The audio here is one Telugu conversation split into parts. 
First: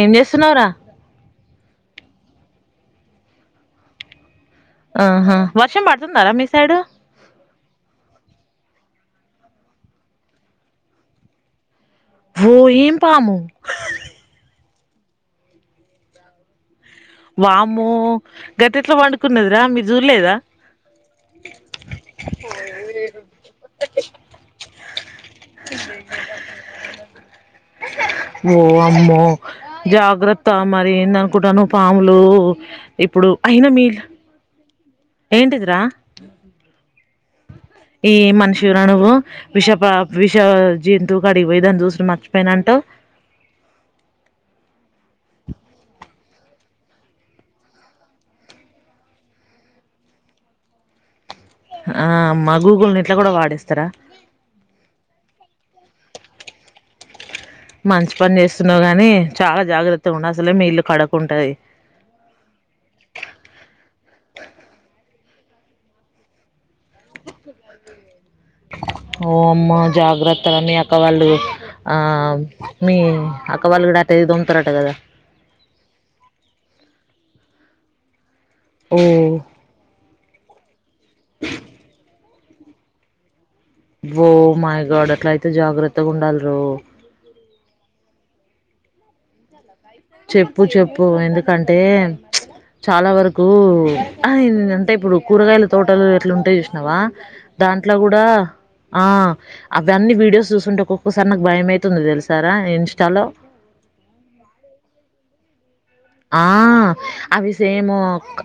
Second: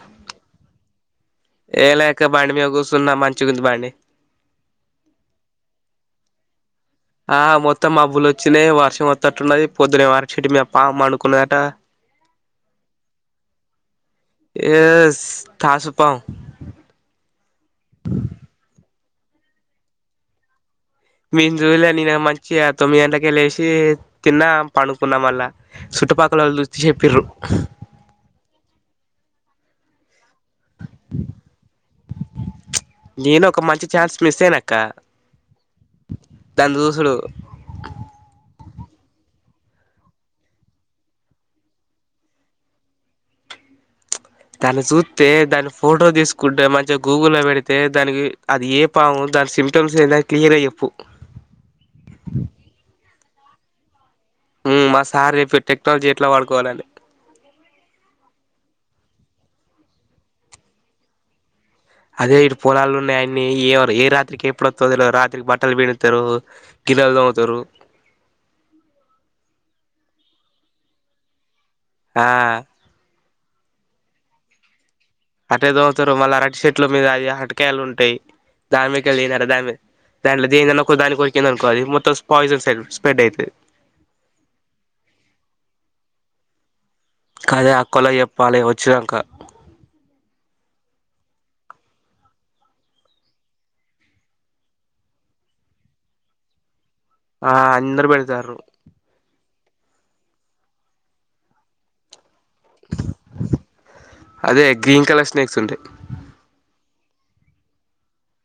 ఏంజెస్తునరా ఏ లేక బండి మీ కూర్చున్నా మంచిగుంది బండి ఆహా వర్షం పడుతుందారా మీ సైడు. ఆ మొత్తం మబ్బులోచ్చినాయి వర్ష మొత్త అటున్నది పొద్దునేమో అరుక్ షెడ్డు మీద పాము పడుకున్నదట హో ఏం పాము ఎస్ తాసు పాము కున్నదిరా మీరు జూలేదా మీం చూలే నేను మంచిగ తొమ్మిది గంటలకె లేసి తిన్నా పడుకున్న మళ్ళ చుట్టుపక్కల వాళ్ళ చూస్తే చెపిరు ఓ అమ్మో జాగ్రత్ తా మరి ఏందనుకుటనవ్ పాములు ఇప్పుడు అయినా మీ ఇల్లు అ దాన్ జూసుడు ఏ మనిషివిరా నువు విషప విష జంతువు కడిగిపోయి దాన్ని చూసు మర్చిపోయినంటవ్ దాన్ని చూతె దాని ఫోటో తీసుకుంటే మంచిగా గూగుల్లో లో పెడితే దానికి అది ఏ పాము దాని సిమ్టమ్స్ ఏ క్లియర్ గ చెప్పు ఆ మా గూగుల్ని ఇట్లా కూడా వాడేస్తరా మా సార్ రేపుట్ టెక్నాలజీ ఎట్లా వాడుకోవాలని మంచి పని చేస్తున్నావు గానీ చాలా జాగ్రత్తగా ఉండ అసలే మీ ఇల్లు కడకుంటది అదే ఇటు పొలాలు ఉన్నాయియన్నీ ఏ ఏ రాత్రికి ఎప్పుడు వతు రాత్రికి బట్టలు పిడుతరు గిల్లలు దొమ్ముతారు ఓ అమ్మ జాగ్రత్తరా మీ అక వాళ్ళు ఆ మీ అక్క వాళ్లు కూడ అటె దొమ్తారట కదా అట్టేదోవుతారు మళ్ళీ అరటి చెట్ల మీద అది హటకాయలు ఉంటాయి ఓ ధార్మికళి నడదమే దాంట్ల దీద నొక్ క్క దాని కొరికిందనుకో అది మొతం పాయిజన్స్ సెల్ స్ప్రెడ్ ఐతది ఓ మాయగడ అట్ల అయితే జాగ్రత్తగా ఉండాల రో కాదే అక్కోలకు చెప్పాలె వచ్చినక చెప్పు చెప్పు ఎందుకంటే ప్చ్ చాలా వరకు అంటే ఇప్పుడు కూరగాయల తోటలు ఎట్లుంటయ్ నువా ఆ దాంట్లో అందరు కూడా పెడతారు ఆ అవన్నీ వీడియోస్ చూసుంటే ఒక్కొక్కసారి నాకు భయం అవుతుంది తెలుసు సారా ఇన్స్టాలో అదే గ్రీన్ కలర్ స్నేక్స్ ఉంటయ్ ఆ అవి సేము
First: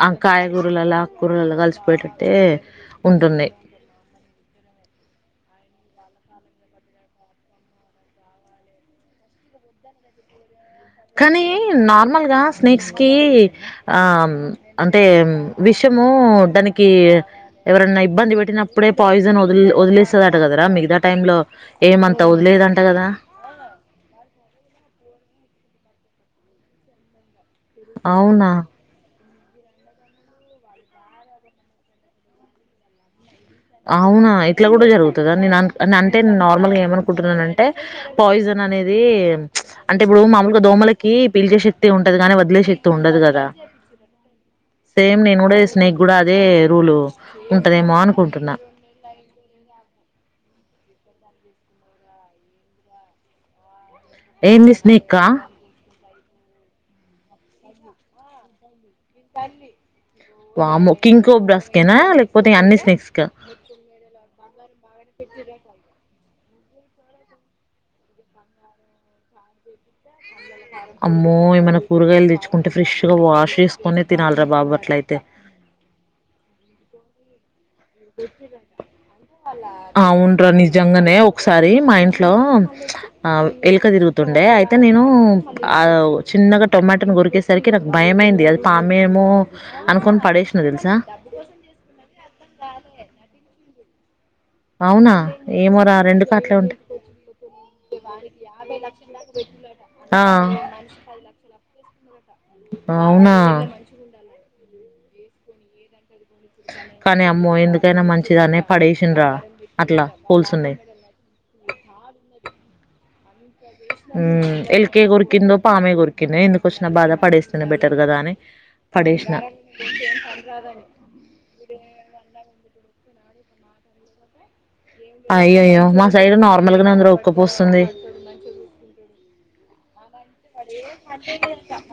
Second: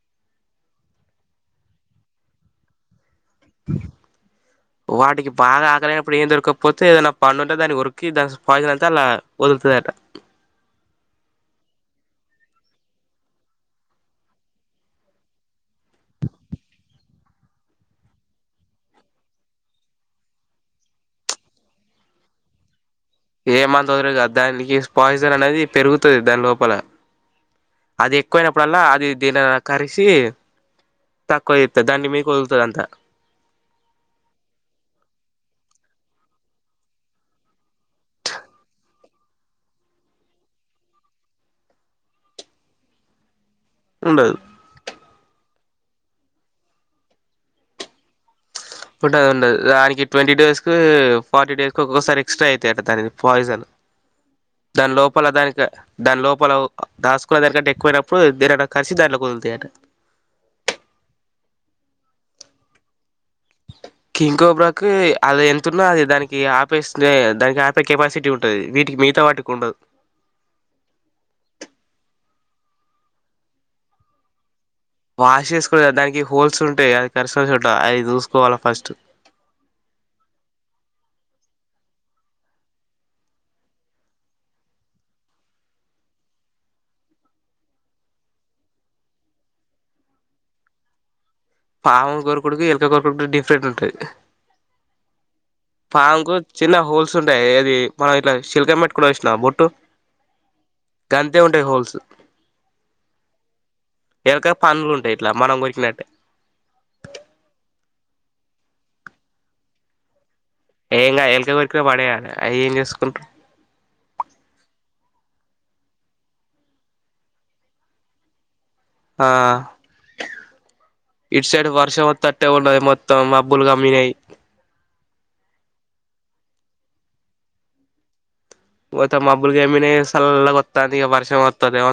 అంకాయగూరలలో ఆ కూరలలో కలిసిపోయేటట్టే ఉంటుంది వాటికి బాగా ఆకలినప్పుడు ఏం దొరకపోతే ఏదనా పళ్లు ఉంటే దాన్ని కొరికి దాని పాయిజన్ అంతా అలా వదులుతదట కానీ నార్మల్గా స్నేక్స్ కి ఆ అంటే విషము దానికి ఎవరన్నా ఇబ్బంది పెట్టినప్పుడే పాయిజన్ వ వదిలేస్తదట కదరా మిగతా టైం లో ఏమంతా వదిలేయదంట కదా ఏమని వదర కదా దానికి స్ప పాయిజన్ అనేది పెరుగుతది దాని లోపల అది అవునా? ఎక్కువయినప్పుడల్లా అది దీన కరిసి తకు ఇత దని మీకు ఒదుల్త అంత అవునా ఇట్లా కూడా జరుగుతుదా నేను అంటే నేను నార్మల్గా ఏమనుకుంటున్నానంటే పాయిజన్ అనేది ప్చ్ అంటే ఇప్పుడు మామూలుగా దోమలకి పీల్చే శక్తి ఉంటది కాగాని వదిలే శక్తి ఉండదు కదా ఉండదు సేమ్ నేను కూడా స్నేక్ కూడా అదే రూలు ఉంటదేమో అనుకుంటున్నా ఉంట అ ఉంటదునికి ట్వంటీ డేస్ కి ఫార్టీ డేస్ కి ఒక్కోసారి ఎక్స్ట్రా అవుతాయి అట దా పాయిజన్ ఏం దాని స్నేక్క లోపల దానికి దాని లోపల దాసుకునే దానికంటే ఎక్కువయినప్పుడు నేను వామ్మో కింగ్ కోబ్రస్కేనా లేకపోతే అన్ని నెక్స్కా కింకోబ్రాకి అది ఎంంతతున్నా అది దానికి ఇ ఆపేస్తే దానికి ఆపే కెపాసిటీ ఉంటుంది వీటికి మిగతా వాటికి ఉండదు అమ్మో ఏమన్న కూరగాయలు తెచ్చుకుంటే ఫ్ర్రిష్ గా వాష్ చేసుకునే తినాలరా బాబుర్ వాష్ చేేసుకో దానికి హోల్స్ ఉంటాయి చారి అవునురా నిజ్ జంగనే ఒకసారి మా ఇంట్లో ఆ ఎలుక తిరుగుతుండే అయితే నేను ఆ చిన్నగా టొమాటాను గొరికేసరికి నాకు భయమయింది అది పామేమో అనుకొని పడేసిన తెలుసా పావం కోర కొడుకు ఇలకా కోర కొడుకు డిఫరెంట్ ఉంట అవునా ఏమోరా రెండు పాముకు కాట్లే చిన్న ఉంటాయి హోల్స్ ఉంటాయి అది మనం ఇట్లా చిల్కం మట్టు కూడా వసినా బొట్టు ఆ, గంతే ఉంటాయి హోల్స్ అవునా ఎలక పనులు ఉంటాయి ఇట్లా మనం కొరికినట్టే నచ్చదాని పడేసిన్రా అట్లా హోల్స్ ఉన్నాయి ఏం ఎలక కోరిక పడేయాలి అవి ఏం చేసుకుంట్రారు ఉ ఎల్కే కొరికిందో పామే కొరికిందో ఎందుకు వచ్చినా బాధ పడేస్తేనే బెటర్ కదా అని ఆ పడేసిన ఇటు సైడ్ వర్షం వత్తాటే ఉన్నది మొత్తం మబ్బులు కమినేయి అయ్యో అయ్యో మా సైడ్ నార్మల్ గానే ఉంది ఉక్కపోస్తుంది మొత్తం మబ్బులు కమినయి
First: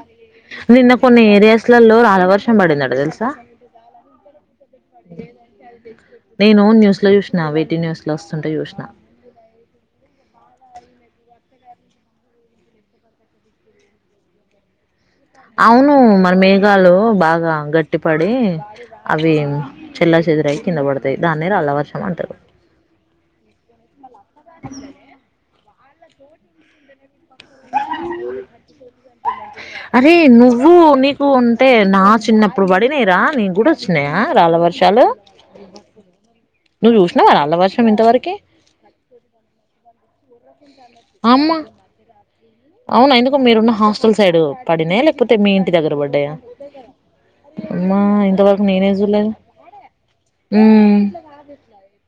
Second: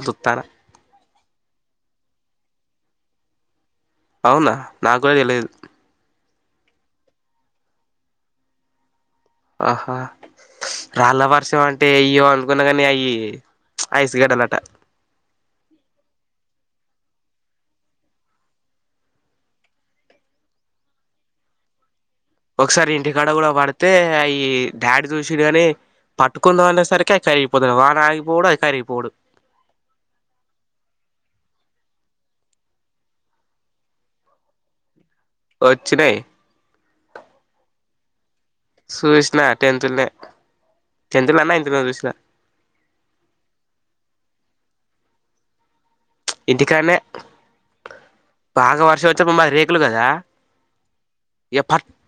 చూత్తాన నిన్న కొన్ని ఏరియాస్లలో రాల వర్ష బడిన్నాడు తెలుసా అవునా నాకు కూడా తెలియదు నేను న్యూస్ లో జూసినా వేటి న్యూస్ లో వస్తుంటే చూసిన రాళ్లు అంటే అయ్యో అనుకున్నా కానీ అయి ఐస్ గడాలట అవును మన మేఘాలు బాగా గట్టిపడి అవి చెల్ల చెదురయి కింద పడతాయి దానినే రాళ్ల వర్షం అంటారు ఒకసారి ఇంటికాడ కూడా పడితే ఈ డాడీ చూసిడు గాని పట్టుకుని అనే సరికి కరిగిపోతు వాన ఆగిపోడు అది కరిగిపోడు అయితే నా చిన్నప్పుడు పడినయిరా నీను కూడా వచ్చినాయా రాళ్ళ వర్షాలు వచ్చినాయి నువ్వు చూసినవా రాళ్ల వర్షం మం ఇంతవరకి చుసిన టెన్త్ నే అమ్మా అవునా ఎందుకు మీరున్న హాస్టల్ సైడ్ పడినాయి లేకపో మీ ఇంటి దగ్గర పడి ఇంటికాడనే మా ఇంతవరకు బాగా నేనే వర్షం చూడలేదు వచ్చేప్పుడు మాది రేకులు కదా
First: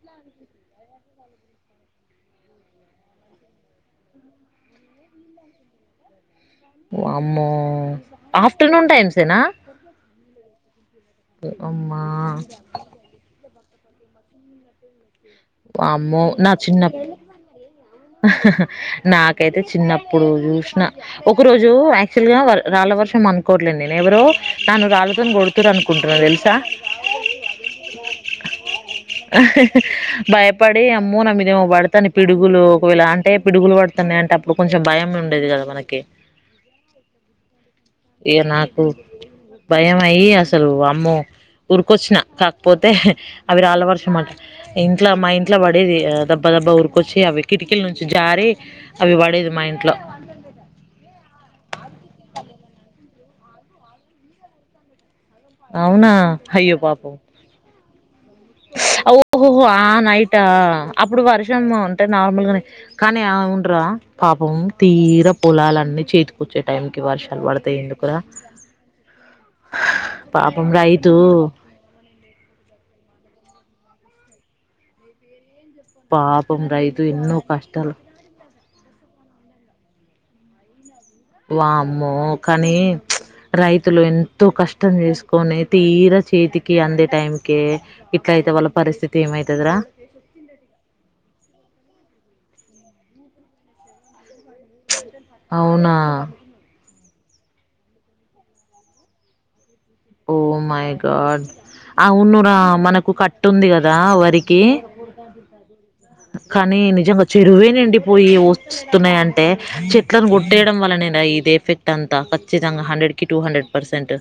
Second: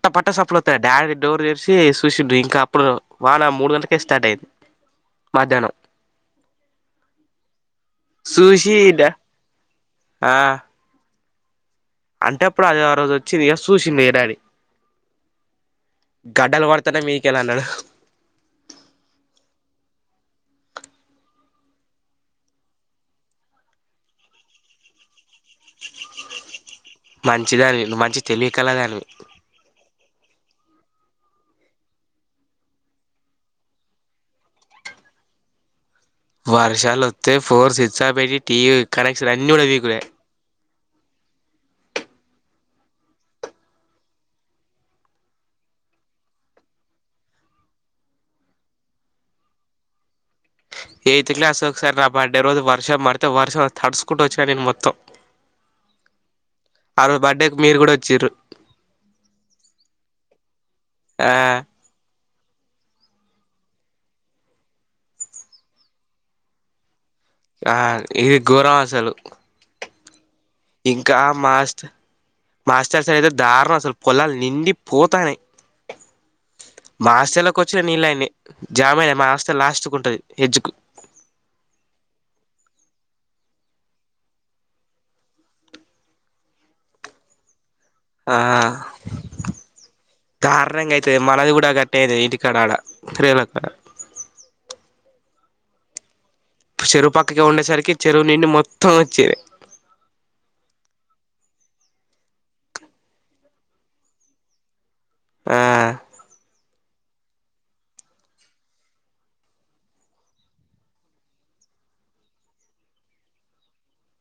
ట్ట పట్టా సప్పులవుతాడు డాడీ డోర్ చేసి చూసిండు ఇంకా అప్పుడు వాన మూడు గంటల కస్టార్ట్ అయింది మధ్యాహ్నం వామ్మో చూసి ఆఫ్టర్నూన్ డా టైమ్స్నా ఆ అ [unintelligible] అంటే అప్పుడు అది ఆ రోజు వచ్చి రియల్ ఇయర్స్ చూసిండు డాడీ వామ్మో నా గడాలు చిన్న పడతనే మీకె లా అన్నా నాకైతే చిన్నప్పుడు చూసిన ఒక రోజు యాక్చువల్ గా రాళ్ళ వర్షం అనుకోవట్లేండి నేను ఎవరో తను రాళ్ళతోని గడ తు అనుకుంటున్నారు తెలుసా మంచిదానివి నువ్వు మంచి తెలివి కలదానివి భయపడి అమ్మో నా మీదేమో పడతాను పిడుగులు కొలా అంటే పిడుగులు పడుతున్నాయంటే అప్పుడు కొంచెం భయం ఉండేది కదా మనకి వర్షాలు వత్తే ఫోర్ సిట్ ఇక నాకు భయం అయి అసలు అమ్మో ఉరికొచ్చిన కాకపోతే అవి రాళ్ళ వర్షం అంట అమాట ఇంట్లో మా ఇంట్లో పడేది దెబ్బా దెబ్బా ఉరికొచ్చి అవి కిటికీల నుంచి జారి అవి పడేది మా ఇంట్లో. ఎయిత్ క్లాస్ వ సార్ నా బర్డే రోజ వర్ష మరత వర్షం తడుస్సుకుంటట్ వచ్చిన నిన్ మొం అవునా అయ్యో పాపం బర్త్డేకి మీరు కూడా వచ్చిర్రు ఓహోహో ఆ నైటా అప్పుడు ఆ వర్షం అంటే నా మ కానీ అ ఉండరా పాపం తీర పొలాలన్నీ చేతికొచ్చే టైం ఆ ఇది ఘోరం అసలు పాపం రైతు ఇంకా మాస్టర్ మాస్టర్స్ అయితే దారుణం వస్తు అసలు పొలాలు నిండి పోతానే పాపం రైతు మా ఎన్నో ఆస్లోకి వచ్చిన కష్టాలు నీళ్ళయన్ని జామయనా మా ఆస్ లాస్ట్కి ఉంటది ఎజుకు వామ్మో కానీ రైతులు ఎంతో కష్టం చేసుకొని తీర చేతికి అందే టైం కే ఆ కారణంగా అయితుది మనది కూడాడా గట్టది ఇది కడాడ త్రేలక్క అవునా చెరువు పక్కకి ఉండేసరికి చెరువు నిండి మొత్తం వచ్చేది ఓ మై గాడ్ ఆ ఉన్న రా మనకు కట్టు ఉంది కదా వరికి ఆ కానీ నిజ్ నిజంగ చెరువే నిండిపోయి వస్తున్నాయి అంటే చెట్లను కొట్టేయడం వల్లనేనా ఇది ఎఫెక్ట్ అంతా ఖచ్చితంగా హండ్రెడ్ కి టూ హండ్రెడ్ పర్సెంట్.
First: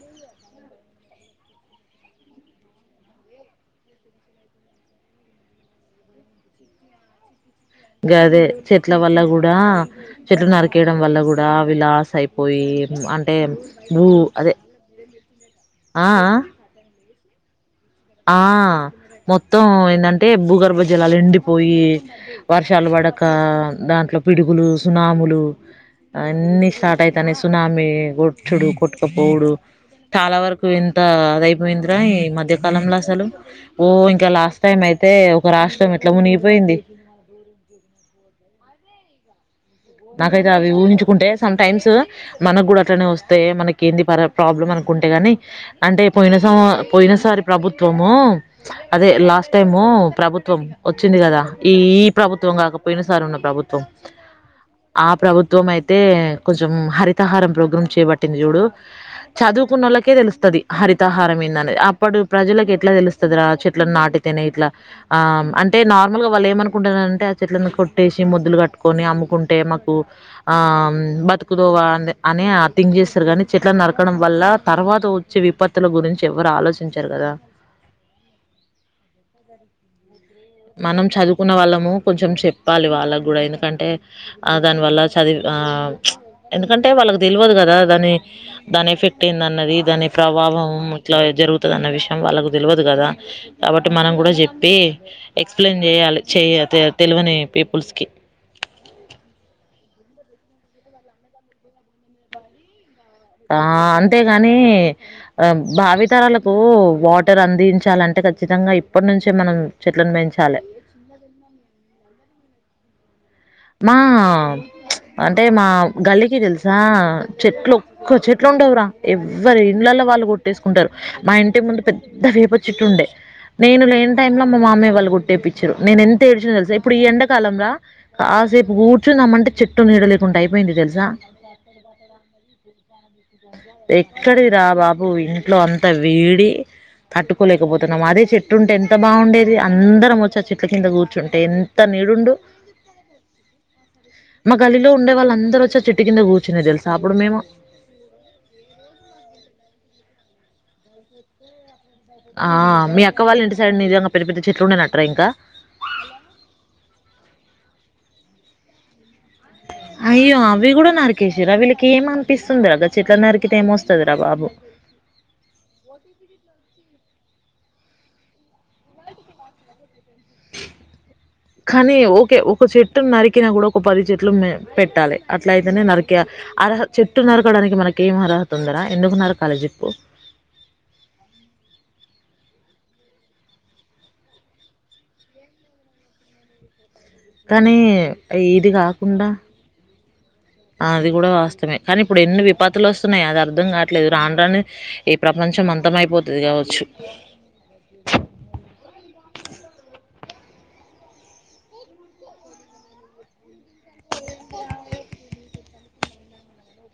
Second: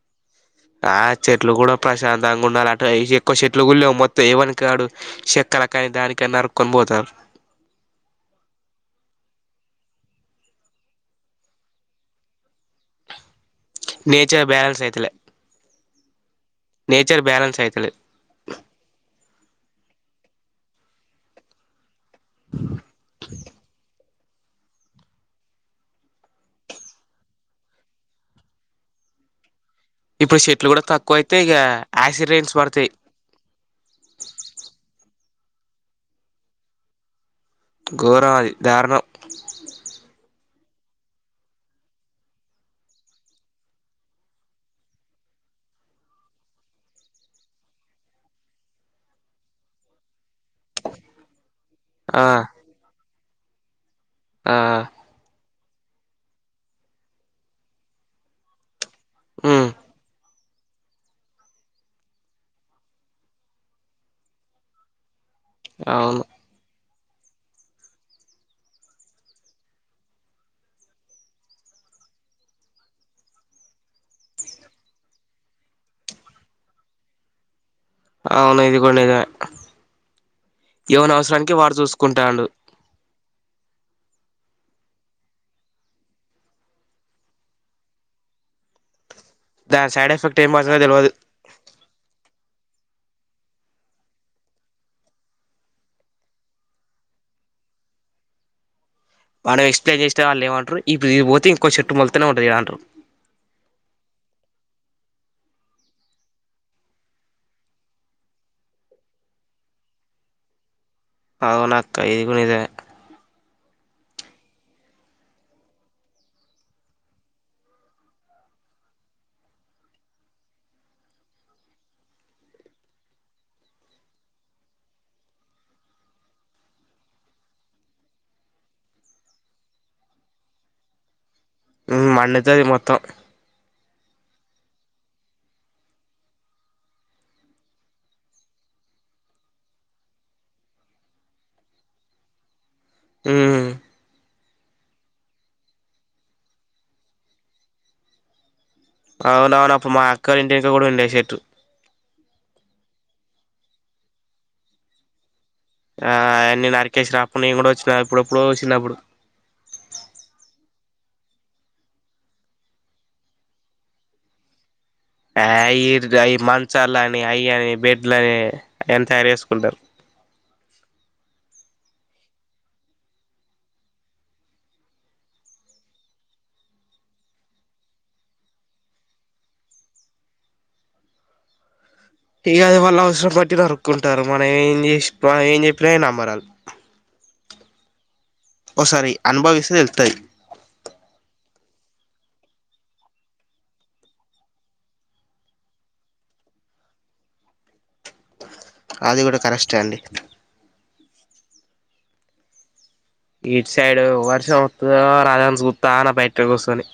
ఆ చెట్లు కూడా ప్రశాంతంగా ఉండాలి అంట ఈ ఎక్కువ చెట్లు కూడా లేవు మొత్తం ఏవని కాడు చెత్తల కాగితల కాని నరుక్కొని పోతారు. గదే చెట్ల వల్ల కూడా చెట్లు నరికేయడం వల్ల కూడా అవి లాస్ అయిపోయి అంటే. ఊ నేచర్ అదే బ్యాలెన్స్ అయితలే ఆ అ నేచర్ బ్యాలన్స్ అయితలే. మొత్తం ఏంటంటే భూగర్భ జలాలు ఎండిపోయి. వర్షాలు పడక దాంట్లో పిడుగులు, సునాములు అన్నీ స్టార్ట్ అయితాన్నాయి సునామి వచ్చుడు, కొట్టుకపోవుడు. చాలా ఇప్పుడు వరకు చెట్లు కూడా ఇంత తక్కువ అయితే ఇక అదయిపోయిందిరా ఈ యాసిడ్ రైన్స్ మధ్య అ పడతాయి కాలంలో అసలు ఓ ఇంకా లాస్ట్ టైం అయితే. ఒక రాష్ట్రం ఎట్లా మునిగిపోయింది. గోరమ్ అది. ధారుణం. నాకైతే అవి ఊహించుకుంటే సమ్ టైమ్స్ మనకు కూడా అట్లనే వస్తే మనకి ఏంది ప్రాబ్లం అనుకుంటే కాని అంటే పోయిన స పోయిన సారి ప్రభుత్వము అదే లాస్ట్ టైము ప్రభుత్వం వచ్చింది కదా ఈ ఆ ప్రభుత్వం కాక పోయినసారి ఉన్నది. ప్రభుత్వం. ఆ ఆ ప్రభుత్వ. ప్రభుత్వం అయితే కొంచెం హరితహారం ప్రోగ్రామ్ చేబట్టింది చూడు. ఉమ్ చదువుకున్నోళ్ళకే తెలుస్తుది. హరిత హారం ఏంది అన్నది అప్పుడు ప్రజలకి ఎట్లా తెలుస్తది రా చెట్లను నాటితేనే ఇట్లా. ఆ అంటే నార్మల్ అవును గా వాళ్ళు ఏమను కుంటానంటే ఆ చెట్లను కొట్టేసి మొద్దులు కట్టుకొని అమ్ముకుంట. అంటే మాకు ఆ బతుకుధోవ అని అనే థింక్ చేస్తారు కానీ చెట్లను నరకడం వల్ల తర్వాత వచ్చే విపత్తుల గురించి ఎవ్వరు ఆలోచించరు కదా. అవును ఇది కూడా నిజమే మనం ఎవని చదువుకున్న అవసరానికి వాడు వాళ్ళము, కొంచెం చూసుకుంటాండు చెప్పాలి వాళ్లకు. ఆయన కంటే ఆ దాని వల్ల చదివి ఆ ఎందుకంటే వాళ్ళకి తెల్వదు కదా దాని దాని ఎఫెక్ట్. ఎందన్నది దాని సైడ్ ఎఫెక్ట్ ఏం ప్రభావం పడుతుందో తెలవదు ఇట్లా జరుగుతది అన్న విషయం వాళ్ళకు. తెలివదు కదా కాబట్టి మనం కూడా చెప్పి ఎక్స్ప్లెయిన్ చేయాలి చెయ తె తెలువని పీపుల్స్కి. మనం ఎక్స్ప్లెయిన్ చేస్తే వాళ్ళు ఏమంటారు ఇక్కడ ఇది పోతే ఇంకో చెట్టు మొళ్తనే ఉంటది కదా అంటారు. ఆ అంతేగాని ఆ భావితరాలకు వాటర్ అందించాలంటే ఖచ్చితంగా ఇప్పటి నుంచే మనం చెట్లను పెంచాలి. అవును అక్క ఇది కూడ నిజమే. మా అంటే మా గల్లికి తెలుసా చెట్లు ఒక్క చెట్లు ఉండవురా ఎవ్వరి ఇండ్లలో వాళ్ళు కొట్టేసుకుంటారు మా ఇంటి ముందు పెద్ద వేప చుట్టు ఉండే నేను లేని టైంలో మా మామయ్య వాళ్ళు కొట్టేపించిరు నేను ఎంత ఏడ్చిన్నో తెలుసా ఇప్పుడు ఈ ఎండ కాలంల కాసేపు కూర్చుందామంటే చెట్టు నీడ లేకుండా అయిపోయింది తెలుసా. ఉమ్ మండుతది మొత్తం అ ఎక్కడిది రా బాబు ఇంట్లో అంత వేడి తట్టుకోలేకపోతున్నాము అదే చెట్టుంటే ఎంత బాగుండేది అందరం వచ్చి ఆ చెట్ల కింద కూర్చుంటే ఎంత నీడ ఉండు. ఉమ్ మా గల్లిలో ఉండే వాళ్ళ అందరు వచ్చి ఆ చెట్టు కింద కూర్చునేది తెలుసా అప్పుడు మేము అవునవును అప్పుడు మా అక్క ఇంటికో కూడా ఉండేది చెట్టు ఆ మీ అక్క వాళ్ళ ఇంటి సైడ్ నిజంగా పెద్ద పెద్ద చెట్లు ఉండే నంటరా ఇంకా ఆ అయన్నీ నరికేసినా అప్పుడు నేను కూడా వచ్చిన అప్పుడు ఎప్పుడో చిన్నప్పుడు అయ్యో అవి కూడా నరికేసిర్రా వీళ్ళకి ఏం అనిపిస్తుంది రా చెట్లను నరికితే ఏం వస్తది రా బాబు ఆ ఈడు డ్రై మంచాలన్ అయ్యని అని బెడ్లని [unintelligible] చారేసుకుంటా కానీ ఓకే ఒక చెట్టును నరికినా కూడా ఒక పది చెట్లు [unintelligible] పెట్టాలి అట్లా అయితేనే నరికే అర్హ చెట్టు నరకడానికి మనకేం అర్హత ఉంది రా ఎందుకు నరకాలి చెప్పు ఇగ అది వాళ్ళు అవసరం పట్టి నరుక్కుంటారు మనం ఏం చేసచ ఏం చెప్పిన నమ్మరు వాళ్లు కానీ ఇది కాకుండా అనుభవిస్తే తెలుత్తది అది కూడా వాస్తమే కానీ ఇప్పుడు ఎన్ని విపత్తులు వస్తున్నాయి అది అర్ధం కావట్లేదు రాను రాను ఈ ప్రపంచం అంతం అయిపోతుది కావచ్చు అది కూడా కరెస్టే అండి ఇటు సైడ్ వర్షం వత్తుదో రాదో అని చూత్ తాన బయట కూసొని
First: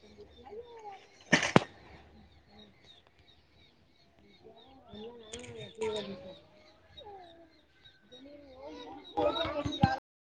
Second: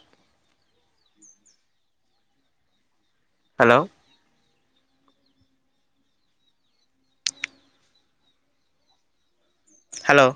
హలో హలో